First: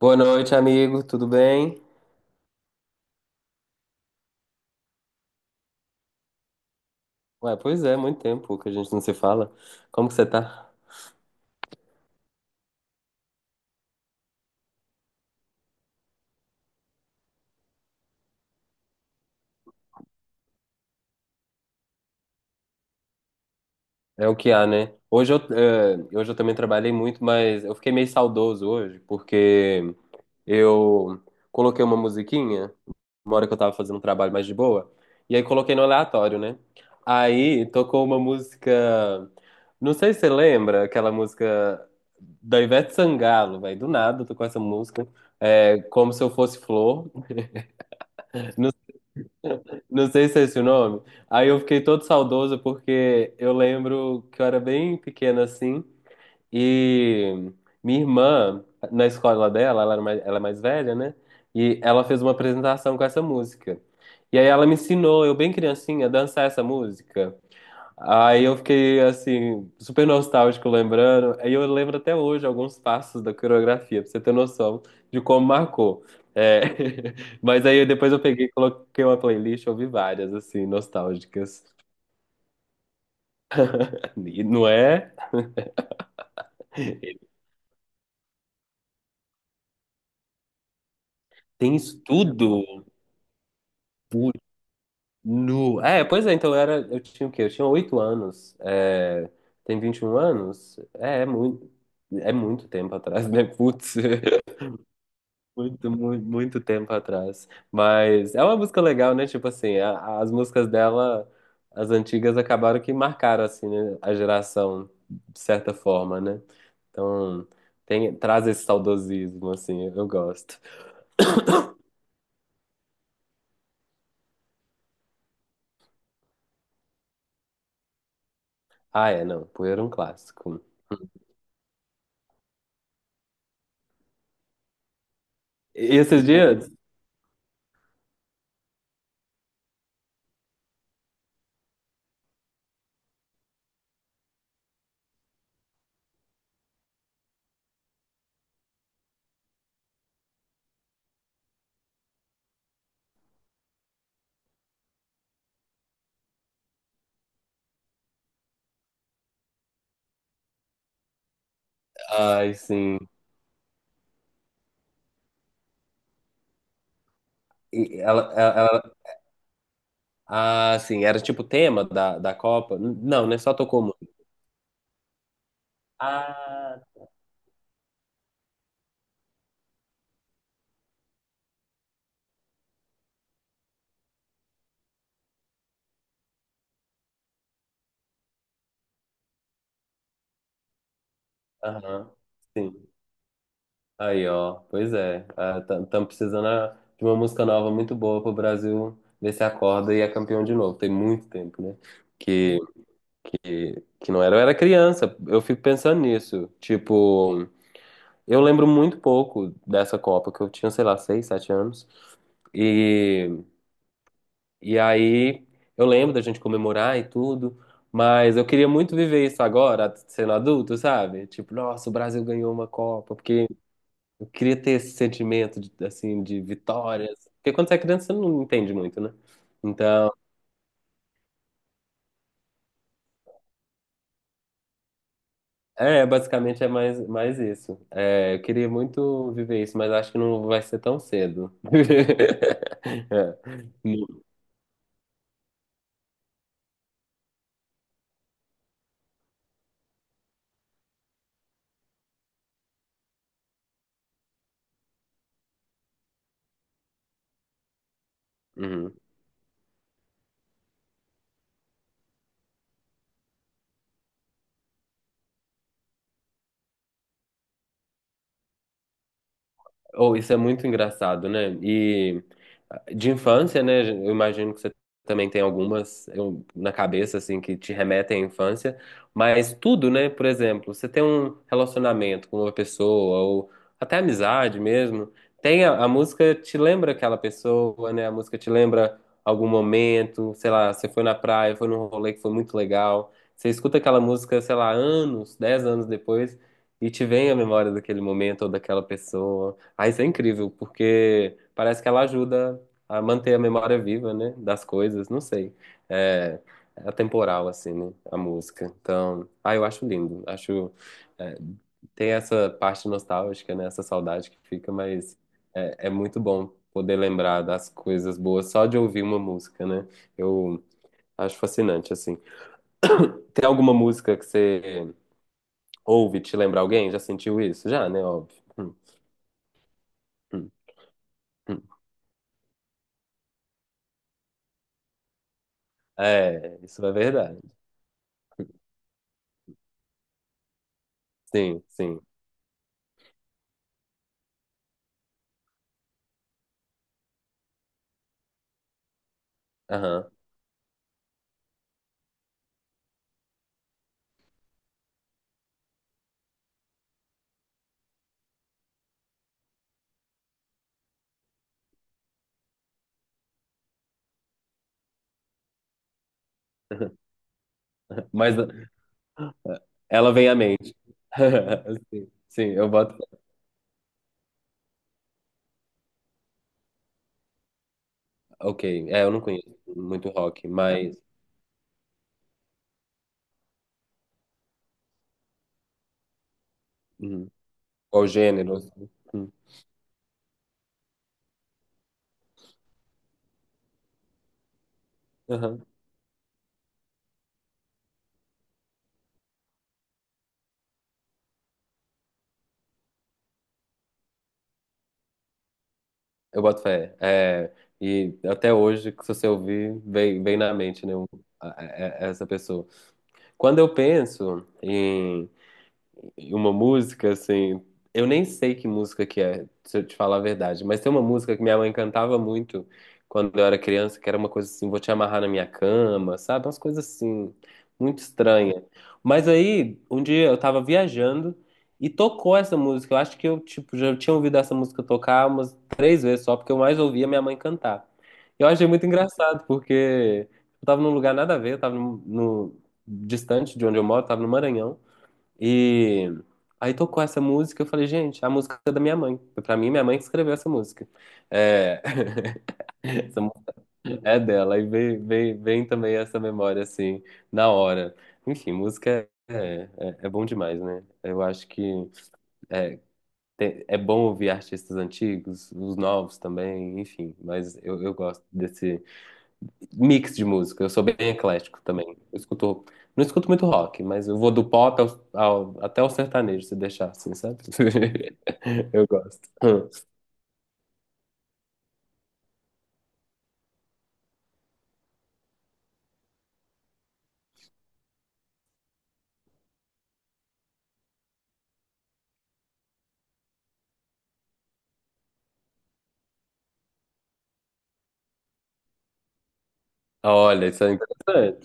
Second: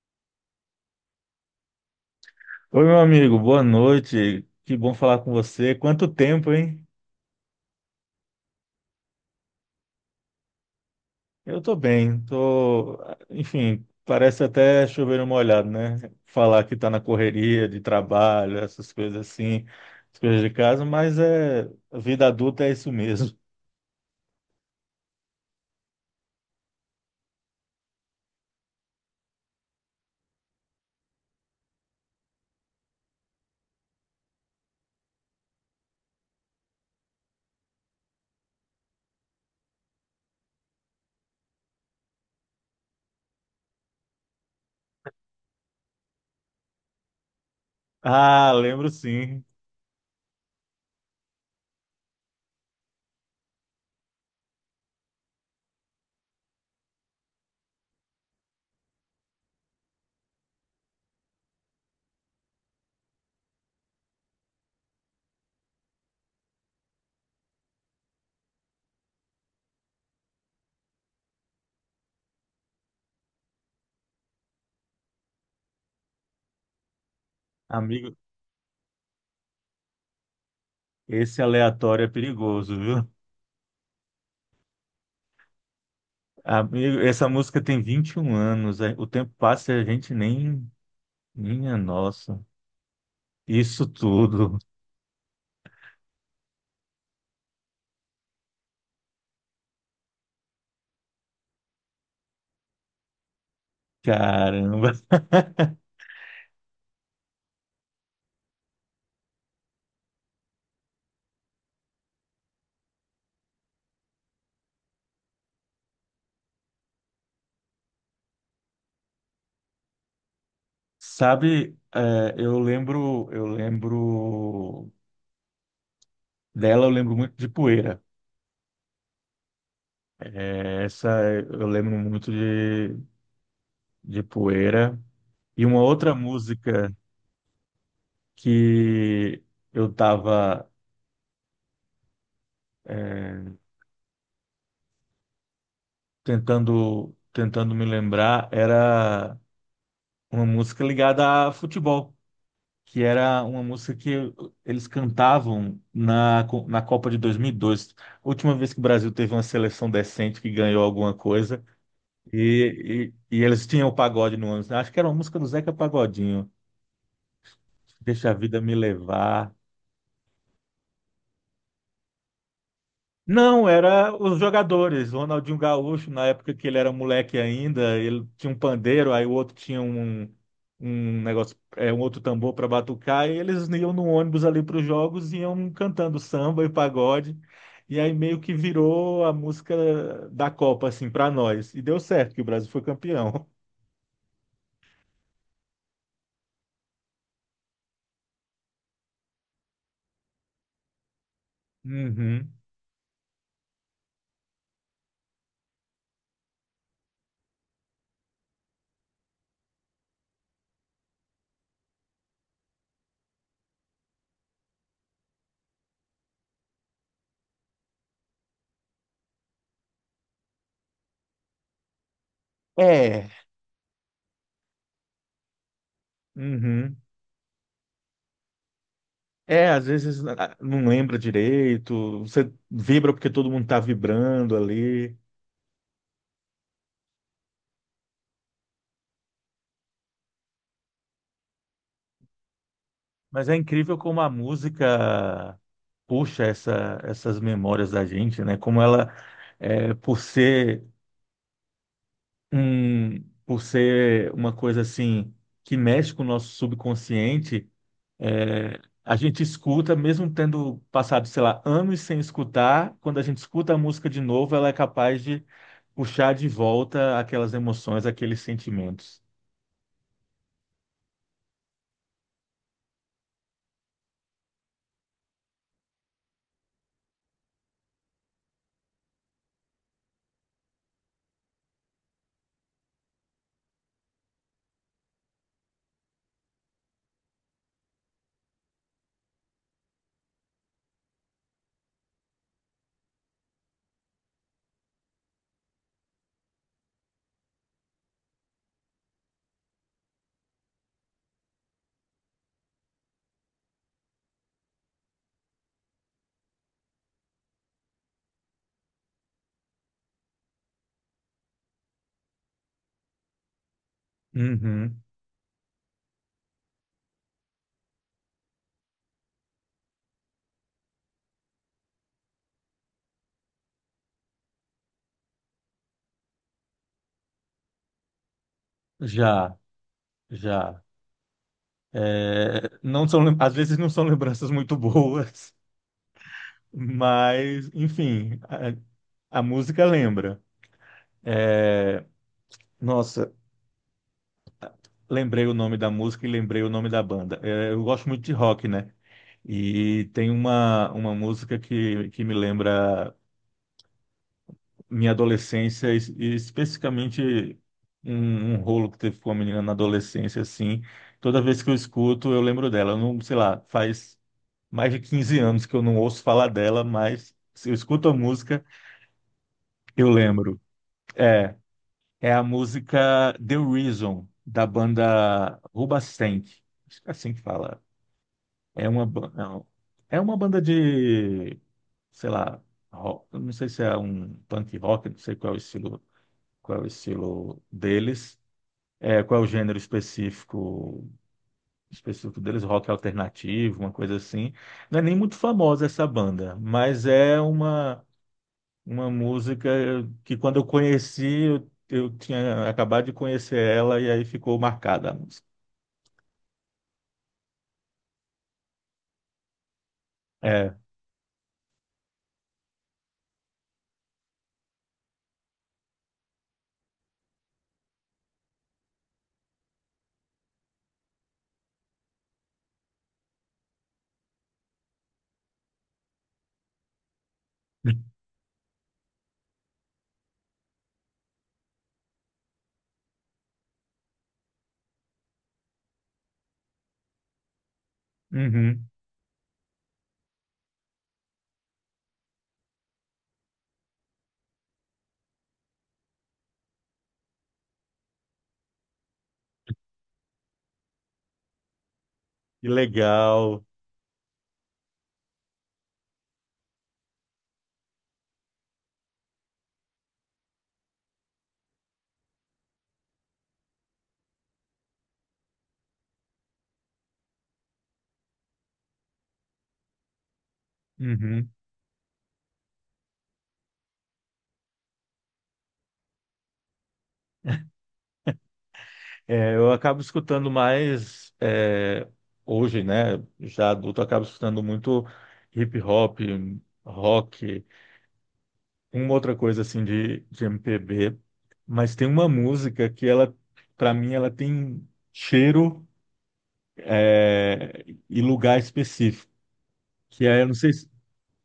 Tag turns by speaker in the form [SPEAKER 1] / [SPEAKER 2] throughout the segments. [SPEAKER 1] Boa noite, amigo. Tudo bem?
[SPEAKER 2] Oi, meu amigo, boa noite. Que bom falar com você. Quanto tempo, hein?
[SPEAKER 1] Ué, pois é, muito tempo que a gente não se fala. Como que você tá?
[SPEAKER 2] Eu tô bem, tô, enfim, parece até chover no molhado, né? Falar que tá na correria de trabalho, essas coisas assim, as coisas de casa, mas é a vida adulta é isso mesmo.
[SPEAKER 1] É o que há, né? Hoje eu também trabalhei muito, mas eu fiquei meio saudoso hoje, porque eu coloquei uma musiquinha, uma hora que eu tava fazendo um trabalho mais de boa, e aí coloquei no aleatório, né? Aí tocou uma música. Não sei se você lembra aquela música da Ivete Sangalo, velho. Do nada, eu tô com essa música. É, como se eu fosse flor.
[SPEAKER 2] Ah, lembro sim.
[SPEAKER 1] Não sei se é esse o nome. Aí eu fiquei todo saudoso porque eu lembro que eu era bem pequena assim e minha irmã, na escola dela, ela é mais velha, né? E ela fez uma apresentação com essa música. E aí ela me ensinou, eu bem criancinha, a dançar essa música. Aí eu fiquei assim, super nostálgico lembrando. Aí eu lembro até hoje alguns passos da coreografia, pra você ter noção de como marcou. É, mas aí depois
[SPEAKER 2] Amigo,
[SPEAKER 1] eu peguei, e coloquei uma playlist, ouvi várias, assim,
[SPEAKER 2] esse
[SPEAKER 1] nostálgicas.
[SPEAKER 2] aleatório é perigoso, viu?
[SPEAKER 1] E não é?
[SPEAKER 2] Amigo, essa música tem 21 anos, o tempo passa e a gente nem,
[SPEAKER 1] Tem
[SPEAKER 2] minha nossa,
[SPEAKER 1] estudo?
[SPEAKER 2] isso
[SPEAKER 1] Putz,
[SPEAKER 2] tudo.
[SPEAKER 1] nu. É, pois é, então eu era. Eu tinha o quê? Eu tinha oito anos. É... Tem 21 anos? É, é muito. É muito tempo atrás, né? Putz.
[SPEAKER 2] Caramba.
[SPEAKER 1] Muito, muito, muito tempo atrás. Mas é uma música legal, né? Tipo assim, as músicas dela, as antigas, acabaram que marcaram, assim, né? A geração, de certa forma, né? Então, tem, traz esse saudosismo, assim, eu gosto.
[SPEAKER 2] Sabe, eu lembro dela, eu lembro muito de Poeira.
[SPEAKER 1] Ah, é, não, Poeira é um clássico.
[SPEAKER 2] É, essa eu lembro muito de Poeira. E uma
[SPEAKER 1] E
[SPEAKER 2] outra
[SPEAKER 1] esses dias?
[SPEAKER 2] música que eu tava, é, tentando me lembrar era uma música ligada a futebol, que era uma música que eles cantavam na Copa de 2002. A última vez que o Brasil teve uma seleção decente que ganhou alguma coisa.
[SPEAKER 1] Ai, sim.
[SPEAKER 2] E eles tinham o pagode no ônibus, né? Acho que era uma música do Zeca Pagodinho.
[SPEAKER 1] E ela,
[SPEAKER 2] Deixa a
[SPEAKER 1] ela,
[SPEAKER 2] vida me
[SPEAKER 1] ela-
[SPEAKER 2] levar.
[SPEAKER 1] ah, sim, era tipo tema da Copa? Não, né? Só
[SPEAKER 2] Não,
[SPEAKER 1] tocou
[SPEAKER 2] era
[SPEAKER 1] muito.
[SPEAKER 2] os jogadores. Ronaldinho Gaúcho, na época que ele
[SPEAKER 1] Ah,
[SPEAKER 2] era moleque ainda, ele tinha um pandeiro, aí o outro tinha um negócio, um outro tambor para batucar, e eles iam no ônibus ali para os jogos e iam cantando samba e pagode. E aí meio que virou a música da Copa, assim, para nós. E deu
[SPEAKER 1] aham.
[SPEAKER 2] certo, que o Brasil foi
[SPEAKER 1] Sim.
[SPEAKER 2] campeão.
[SPEAKER 1] Aí, ó, pois é. Estamos precisando de uma música nova muito boa pro Brasil ver se acorda e é campeão de novo. Tem muito tempo, né?
[SPEAKER 2] Uhum.
[SPEAKER 1] Que, que não era. Eu era criança, eu fico pensando nisso. Tipo, eu lembro muito pouco dessa Copa, que eu tinha, sei lá, seis, sete anos. E, e aí eu lembro da gente comemorar e tudo, mas eu queria muito viver isso agora, sendo adulto, sabe? Tipo, nossa, o Brasil ganhou uma Copa,
[SPEAKER 2] É.
[SPEAKER 1] porque eu queria ter esse sentimento de, assim, de
[SPEAKER 2] Uhum.
[SPEAKER 1] vitórias. Porque quando você é criança, você não entende muito, né?
[SPEAKER 2] É, às
[SPEAKER 1] Então,
[SPEAKER 2] vezes não lembra direito, você vibra porque todo mundo tá vibrando ali.
[SPEAKER 1] é, basicamente é mais isso. É, eu queria muito viver isso, mas acho que não vai ser tão cedo.
[SPEAKER 2] Mas
[SPEAKER 1] É.
[SPEAKER 2] é incrível como a música puxa essas memórias da gente, né? Como ela, por ser um, por ser uma coisa assim que mexe com o nosso subconsciente. É,
[SPEAKER 1] Uhum.
[SPEAKER 2] a gente escuta, mesmo tendo passado, sei lá, anos sem escutar, quando a gente escuta a música de novo, ela é capaz de puxar de volta aquelas emoções, aqueles sentimentos.
[SPEAKER 1] Oh, isso é muito engraçado, né? E de infância, né? Eu imagino que você também tem algumas na cabeça, assim, que te remetem à infância, mas tudo, né? Por exemplo, você tem um relacionamento com uma pessoa, ou até amizade mesmo, tem a música te lembra aquela pessoa, né? A música te lembra algum momento, sei lá, você foi na praia, foi num rolê que foi muito legal, você escuta aquela música, sei lá, anos, dez anos depois, e te vem a memória daquele momento ou daquela pessoa. Ah, isso é incrível, porque parece que ela ajuda a manter a memória viva, né? Das coisas, não sei. É, é atemporal, assim, né? A música. Então, ah, eu acho lindo. Acho. É, tem essa parte nostálgica, né? Essa saudade que fica,
[SPEAKER 2] Uhum.
[SPEAKER 1] mas é, é muito bom poder lembrar das coisas boas só de ouvir uma música, né? Eu acho fascinante, assim. Tem alguma música que você ouve e te lembra alguém? Já sentiu isso? Já, né? Óbvio.
[SPEAKER 2] Já,
[SPEAKER 1] Hum,
[SPEAKER 2] já.
[SPEAKER 1] hum.
[SPEAKER 2] É, não são, às vezes não são lembranças muito boas,
[SPEAKER 1] É, isso é verdade.
[SPEAKER 2] mas, enfim, a música lembra.
[SPEAKER 1] Sim, sim.
[SPEAKER 2] É, nossa. Lembrei o nome da música e lembrei o nome da banda. É, eu gosto muito de rock, né? E
[SPEAKER 1] Aham.
[SPEAKER 2] tem uma música que me lembra minha adolescência, e especificamente um rolo que teve com uma menina na adolescência, assim. Toda vez que eu escuto, eu lembro dela. Eu não, sei lá, faz mais de 15 anos que eu não ouço falar dela, mas se eu escuto a
[SPEAKER 1] Mas
[SPEAKER 2] música, eu
[SPEAKER 1] ela vem à
[SPEAKER 2] lembro.
[SPEAKER 1] mente.
[SPEAKER 2] É,
[SPEAKER 1] Sim,
[SPEAKER 2] é
[SPEAKER 1] sim,
[SPEAKER 2] a
[SPEAKER 1] eu boto.
[SPEAKER 2] música The Reason, da banda Rubastank. Acho que é assim que fala.
[SPEAKER 1] Ok,
[SPEAKER 2] É
[SPEAKER 1] é,
[SPEAKER 2] uma,
[SPEAKER 1] eu não conheço
[SPEAKER 2] não,
[SPEAKER 1] muito
[SPEAKER 2] é uma
[SPEAKER 1] rock,
[SPEAKER 2] banda
[SPEAKER 1] mas.
[SPEAKER 2] de, sei lá, rock. Eu não sei se é um punk rock, não sei qual é o estilo, qual é o
[SPEAKER 1] Uhum.
[SPEAKER 2] estilo
[SPEAKER 1] Qual
[SPEAKER 2] deles,
[SPEAKER 1] gênero? Assim? Uhum.
[SPEAKER 2] qual é o gênero específico deles, rock alternativo, uma coisa assim. Não é nem muito
[SPEAKER 1] Aham.
[SPEAKER 2] famosa essa banda, mas é uma música que quando eu conheci, eu tinha acabado de conhecer ela e aí ficou marcada a música.
[SPEAKER 1] Eu boto fé. É, e até hoje, que se você ouvir, vem, vem na
[SPEAKER 2] É,
[SPEAKER 1] mente, né? Essa pessoa. Quando eu penso uma música, assim. Eu nem sei que música que é, se eu te falar a verdade, mas tem uma música que minha mãe cantava muito quando eu era criança, que era uma coisa assim, vou te amarrar na minha cama, sabe? Umas coisas assim, muito estranha. Mas aí, um dia eu tava viajando e tocou essa música. Eu acho que eu, tipo, já tinha ouvido essa música tocar umas três vezes só, porque eu mais ouvia minha mãe cantar. Eu achei muito
[SPEAKER 2] uhum,
[SPEAKER 1] engraçado, porque eu tava num lugar nada a ver, eu tava no, no- distante de onde eu moro, tava no Maranhão. E aí tocou essa música, eu falei, gente, a música é da minha mãe. Pra mim, minha mãe que escreveu essa música. É,
[SPEAKER 2] que
[SPEAKER 1] essa música
[SPEAKER 2] legal.
[SPEAKER 1] é dela. E vem também essa memória, assim, na hora. Enfim, é bom demais, né? Eu acho que é, é bom ouvir artistas antigos, os novos também, enfim. Mas eu gosto desse, mix de música, eu sou bem
[SPEAKER 2] Uhum.
[SPEAKER 1] eclético também. Eu escuto, não escuto muito rock, mas eu vou do pop até o sertanejo, se deixar assim, sabe? Eu gosto.
[SPEAKER 2] É,
[SPEAKER 1] Hum.
[SPEAKER 2] eu acabo escutando mais hoje, né? Já adulto, eu acabo escutando muito hip hop, rock, uma outra coisa assim de MPB. Mas tem uma música que ela, para mim, ela tem cheiro é, e lugar específico. Que é, eu
[SPEAKER 1] Olha,
[SPEAKER 2] não
[SPEAKER 1] isso
[SPEAKER 2] sei,
[SPEAKER 1] é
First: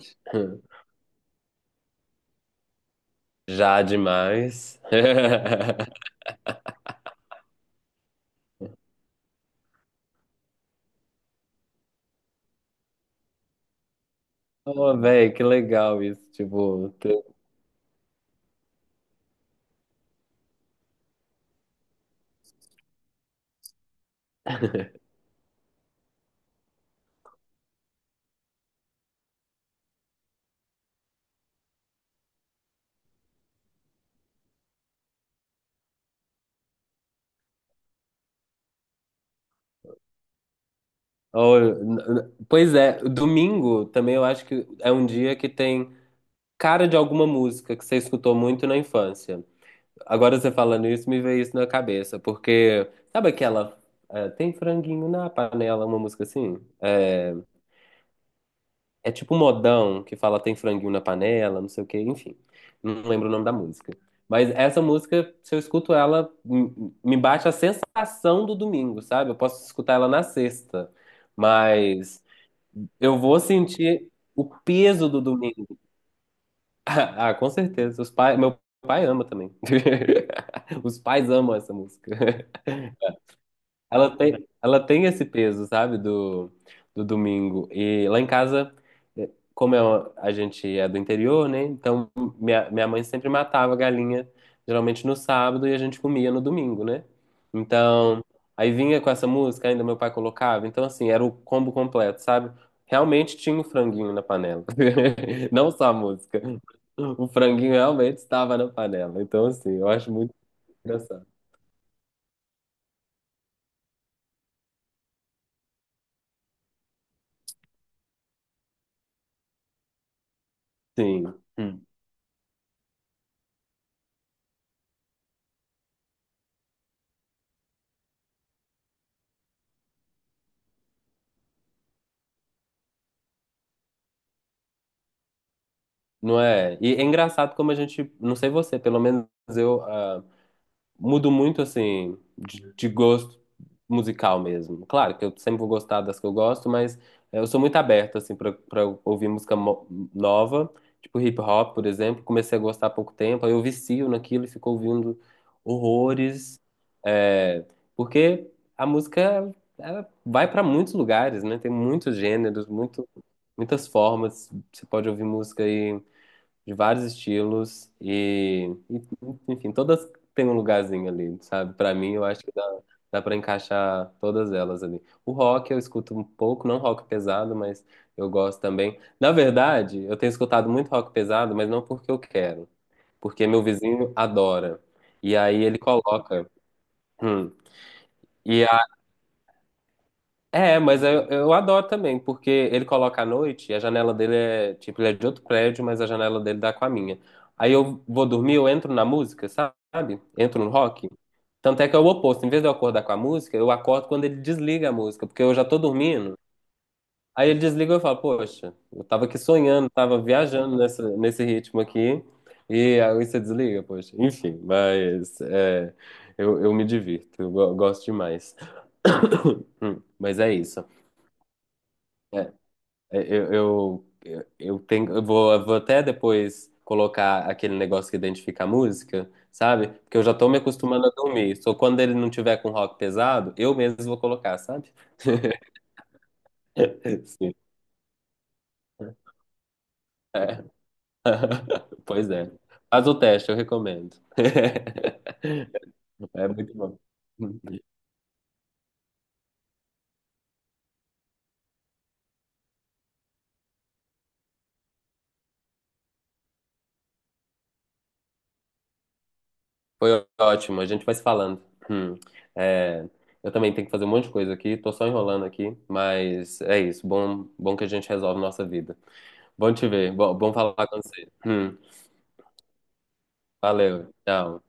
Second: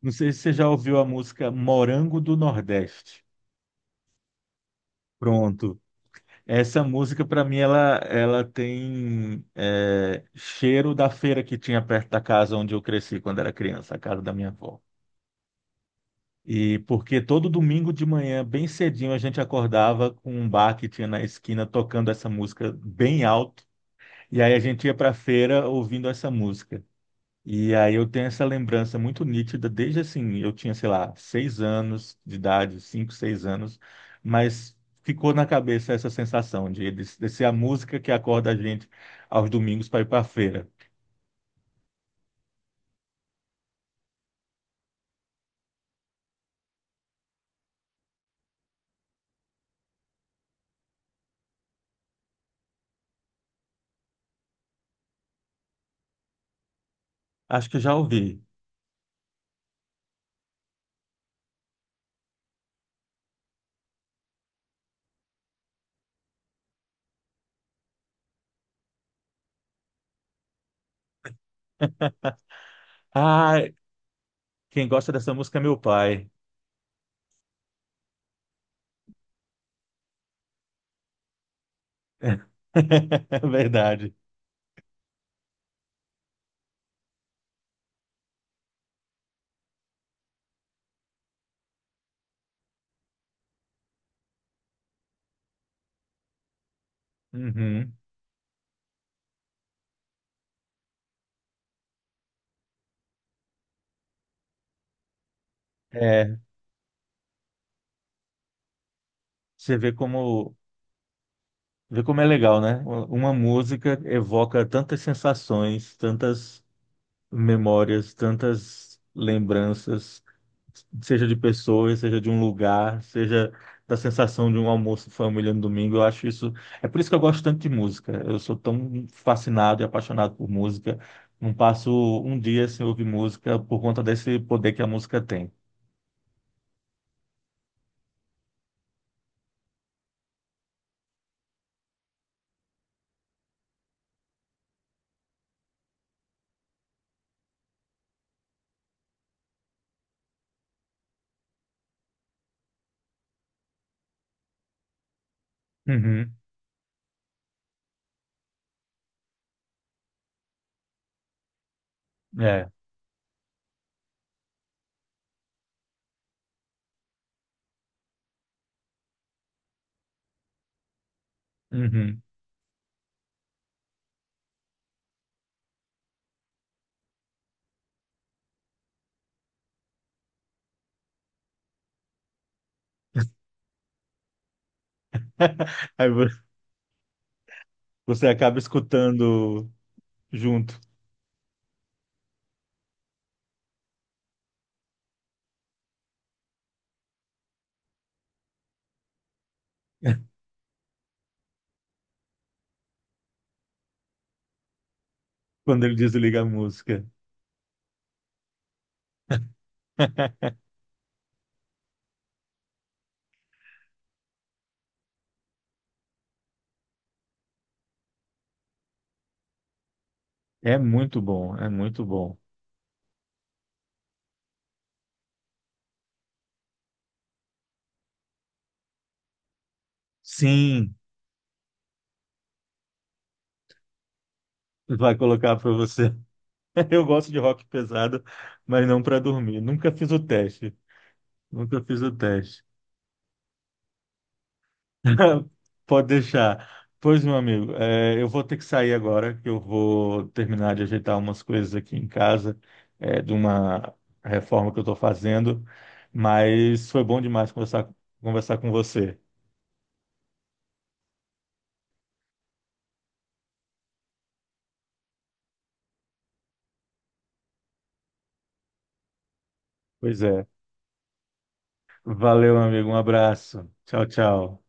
[SPEAKER 2] não sei se você
[SPEAKER 1] Hum.
[SPEAKER 2] já ouviu a música Morango do Nordeste.
[SPEAKER 1] Já demais.
[SPEAKER 2] Pronto. Essa música, para mim, ela tem cheiro da feira que tinha perto da casa onde eu cresci quando era criança, a casa da minha avó.
[SPEAKER 1] Oh, velho, que legal isso,
[SPEAKER 2] E
[SPEAKER 1] tipo,
[SPEAKER 2] porque
[SPEAKER 1] ter-
[SPEAKER 2] todo domingo de manhã, bem cedinho, a gente acordava com um bar que tinha na esquina tocando essa música bem alto. E aí a gente ia para a feira ouvindo essa música. E aí eu tenho essa lembrança muito nítida, desde assim, eu tinha, sei lá, seis anos de idade, cinco, seis anos, mas ficou na cabeça essa sensação de ser a música que acorda a gente aos domingos para ir para a feira.
[SPEAKER 1] Oh, pois é, domingo também eu acho que é um dia que tem cara de alguma música que você escutou muito na infância. Agora você falando isso, me veio isso na cabeça, porque sabe aquela é, tem franguinho na panela, uma música assim? É,
[SPEAKER 2] Acho que eu já ouvi.
[SPEAKER 1] é tipo um modão que fala tem franguinho na panela, não sei o quê, enfim. Não lembro o nome da música. Mas essa música, se eu escuto ela, me bate a sensação do domingo, sabe? Eu posso escutar ela na sexta, mas eu vou
[SPEAKER 2] Ah,
[SPEAKER 1] sentir o
[SPEAKER 2] quem
[SPEAKER 1] peso
[SPEAKER 2] gosta
[SPEAKER 1] do
[SPEAKER 2] dessa música é
[SPEAKER 1] domingo.
[SPEAKER 2] meu pai.
[SPEAKER 1] Ah, com certeza. Os pai, meu pai ama também. Os pais amam essa música.
[SPEAKER 2] É verdade.
[SPEAKER 1] Ela tem esse peso, sabe, do domingo. E lá em casa, como é a gente é do interior, né? Então minha mãe sempre matava a galinha, geralmente no sábado, e a gente comia no domingo, né?
[SPEAKER 2] Uhum.
[SPEAKER 1] Então, aí vinha com essa música, ainda meu pai colocava. Então, assim, era o combo completo, sabe? Realmente tinha o franguinho na panela. Não só a
[SPEAKER 2] É,
[SPEAKER 1] música. O franguinho realmente estava na panela. Então,
[SPEAKER 2] você
[SPEAKER 1] assim, eu
[SPEAKER 2] vê
[SPEAKER 1] acho muito
[SPEAKER 2] como,
[SPEAKER 1] engraçado.
[SPEAKER 2] vê como é legal, né? Uma música evoca tantas sensações, tantas memórias, tantas lembranças,
[SPEAKER 1] Sim.
[SPEAKER 2] seja de
[SPEAKER 1] Hum.
[SPEAKER 2] pessoas, seja de um lugar, seja da sensação de um almoço em família no domingo. Eu acho isso. É por isso que eu gosto tanto de música. Eu sou tão fascinado e apaixonado por música. Não passo um dia sem ouvir música por conta desse poder que a música tem.
[SPEAKER 1] Não é? E é engraçado como a gente, não sei você, pelo menos eu mudo muito assim de gosto musical mesmo. Claro que eu sempre vou gostar das que eu gosto, mas eu sou muito aberto assim para ouvir música nova, tipo hip hop, por exemplo. Comecei a gostar há pouco tempo, aí eu vicio naquilo e fico ouvindo
[SPEAKER 2] Uhum.
[SPEAKER 1] horrores, é, porque a música ela vai para muitos lugares, né? Tem muitos gêneros,
[SPEAKER 2] É.
[SPEAKER 1] muito, muitas formas. Você pode ouvir música aí de vários estilos enfim, todas têm um lugarzinho ali, sabe? Pra mim,
[SPEAKER 2] Uhum.
[SPEAKER 1] eu acho que dá para encaixar todas elas ali. O rock eu escuto um pouco, não rock pesado, mas eu gosto também. Na verdade, eu tenho escutado muito rock pesado, mas não porque eu quero, porque meu vizinho adora. E aí ele
[SPEAKER 2] Aí
[SPEAKER 1] coloca. hum,
[SPEAKER 2] você acaba
[SPEAKER 1] e
[SPEAKER 2] escutando
[SPEAKER 1] é,
[SPEAKER 2] junto
[SPEAKER 1] mas eu adoro também, porque ele coloca à noite e a janela dele é, tipo, ele é de outro prédio, mas a janela dele dá com a minha. Aí eu vou dormir, eu entro na música, sabe? Entro no rock. Tanto é que é o oposto, em vez de eu acordar com a música, eu acordo quando ele desliga a música, porque eu já tô
[SPEAKER 2] quando ele
[SPEAKER 1] dormindo.
[SPEAKER 2] desliga a música.
[SPEAKER 1] Aí ele desliga e eu falo, poxa, eu tava aqui sonhando, tava viajando nessa, nesse ritmo aqui, e aí você desliga, poxa. Enfim, mas é, eu me divirto, eu gosto demais. Mas é
[SPEAKER 2] É
[SPEAKER 1] isso.
[SPEAKER 2] muito bom, é muito bom.
[SPEAKER 1] É, eu, eu tenho, eu vou até depois colocar aquele negócio que identifica a música, sabe? Porque eu já tô me
[SPEAKER 2] Sim.
[SPEAKER 1] acostumando a dormir. Só quando ele não tiver com rock pesado, eu mesmo vou colocar, sabe?
[SPEAKER 2] Vai colocar para você. Eu gosto de
[SPEAKER 1] Sim.
[SPEAKER 2] rock pesado, mas não para dormir. Nunca fiz o
[SPEAKER 1] É.
[SPEAKER 2] teste. Nunca fiz o
[SPEAKER 1] Pois é.
[SPEAKER 2] teste.
[SPEAKER 1] Faz o teste, eu recomendo.
[SPEAKER 2] Pode
[SPEAKER 1] É muito
[SPEAKER 2] deixar.
[SPEAKER 1] bom.
[SPEAKER 2] Pois, meu amigo, eu vou ter que sair agora, que eu vou terminar de ajeitar umas coisas aqui em casa, de uma reforma que eu estou fazendo. Mas foi bom demais conversar, com você.
[SPEAKER 1] Foi ótimo, a gente vai se falando. Hum. É, eu também tenho que fazer um monte de coisa aqui, tô só enrolando aqui, mas é isso. Bom, bom que a gente resolve nossa vida. Bom te ver.
[SPEAKER 2] Pois
[SPEAKER 1] Bom,
[SPEAKER 2] é.
[SPEAKER 1] bom falar com você.
[SPEAKER 2] Valeu, amigo. Um abraço. Tchau,
[SPEAKER 1] Valeu. Tchau.
[SPEAKER 2] tchau.